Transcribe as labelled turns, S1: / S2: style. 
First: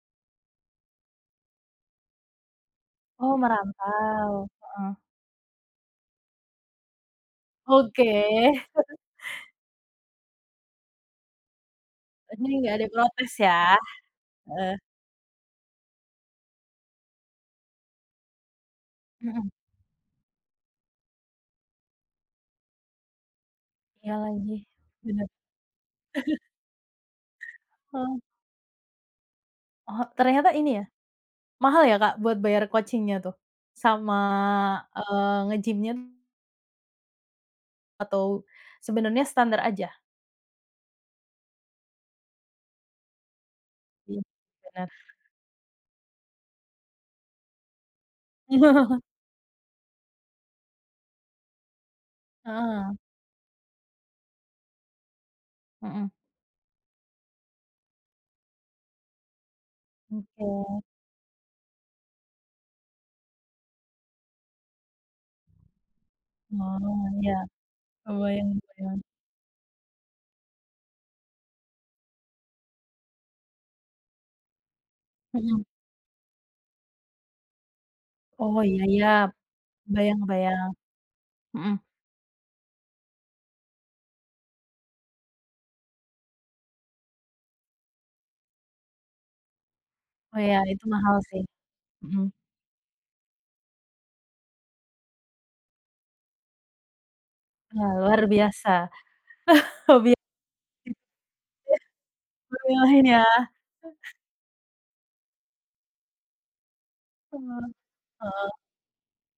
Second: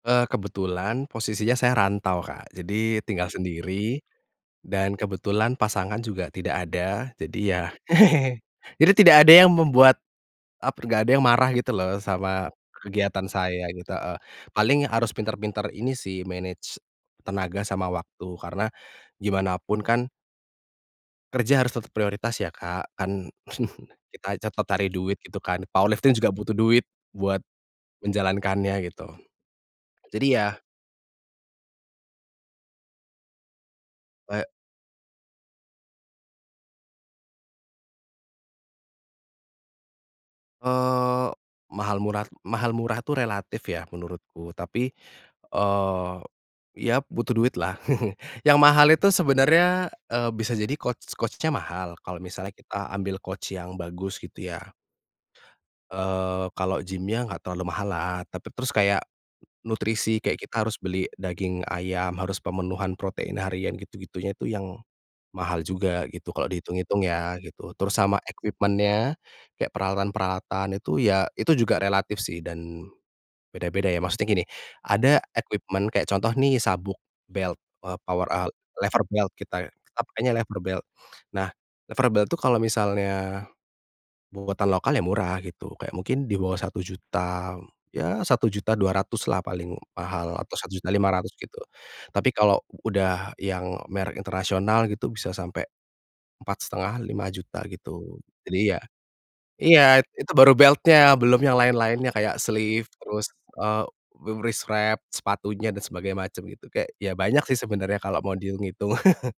S1: Eee, kebetulan posisinya saya rantau, Kak, jadi tinggal
S2: Oh,
S1: sendiri,
S2: merantau.
S1: dan
S2: Heeh.
S1: kebetulan pasangan juga tidak ada. Jadi, ya,
S2: Oke.
S1: jadi tidak ada yang membuat, ap nggak ada yang marah gitu loh,
S2: Jadi
S1: sama
S2: nggak ada
S1: kegiatan
S2: protes, ya.
S1: saya, gitu e.
S2: Heeh.
S1: Paling harus pintar-pintar ini sih manage tenaga sama waktu karena,
S2: Mhm.
S1: gimana pun kan kerja harus tetap prioritas ya, Kak. Kan
S2: Iya,
S1: kita
S2: lagi,
S1: tetep cari duit
S2: bener.
S1: gitu kan, power lifting juga butuh duit buat,
S2: Heeh.
S1: menjalankannya gitu.
S2: Oh,
S1: Jadi
S2: ternyata
S1: ya
S2: ini ya, mahal ya, Kak, buat bayar coaching-nya tuh, sama,
S1: Wek
S2: eee, ngegimnya. Atau, sebenarnya standar aja?
S1: Eee, mahal murah mahal murah tuh relatif ya,
S2: Iya,
S1: menurutku
S2: bener.
S1: tapi, eee, ya butuh duit, lah. Yang mahal itu sebenarnya, eee, bisa jadi coach coach-nya mahal kalau misalnya
S2: Heeh
S1: kita
S2: heeh.
S1: ambil coach yang bagus, gitu, ya.
S2: Mhm.
S1: Eee, kalau gimnya enggak terlalu mahal lah, tapi terus kayak nutrisi, kayak kita harus
S2: Oke.
S1: beli daging ayam, harus pemenuhan protein harian, gitu-gitunya itu yang mahal juga gitu kalau dihitung-hitung,
S2: Oh, iya,
S1: ya gitu. Terus sama
S2: kebayang kebayang.
S1: equipment-nya, kayak peralatan-peralatan itu, ya, itu juga relatif sih dan, beda-beda ya, maksudnya gini, ada
S2: Mhm.
S1: equipment kayak contoh nih sabuk, belt, eee, power al
S2: Oh, iya,
S1: lever
S2: ya.
S1: belt kita kita
S2: Kebayang
S1: pakainya lever
S2: kebayang,
S1: belt. Nah,
S2: mhm.
S1: lever belt itu kalau misalnya buatan lokal ya murah gitu, kayak mungkin di bawah Rp1.000.000, ya Rp1.200.000 lah paling mahal
S2: Oh,
S1: atau
S2: ya,
S1: satu
S2: itu
S1: juta lima
S2: mahal
S1: ratus
S2: sih,
S1: gitu.
S2: mhm.
S1: Tapi kalau udah yang merek internasional gitu, bisa sampai, Rp4.500.000-Rp5.000.000
S2: Wah,
S1: gitu.
S2: luar biasa.
S1: Jadi ya iya,
S2: Hobi
S1: itu baru belt-nya, belum yang lain-lainnya, kayak
S2: [unintelligible] Baru yang
S1: sleeve
S2: lain, ya.
S1: terus, eee, wi wrist wrap sepatunya dan sebagai macam gitu, kayak ya, banyak sih
S2: Bener,
S1: sebenarnya kalau mau
S2: heeh.
S1: dihitung hitung.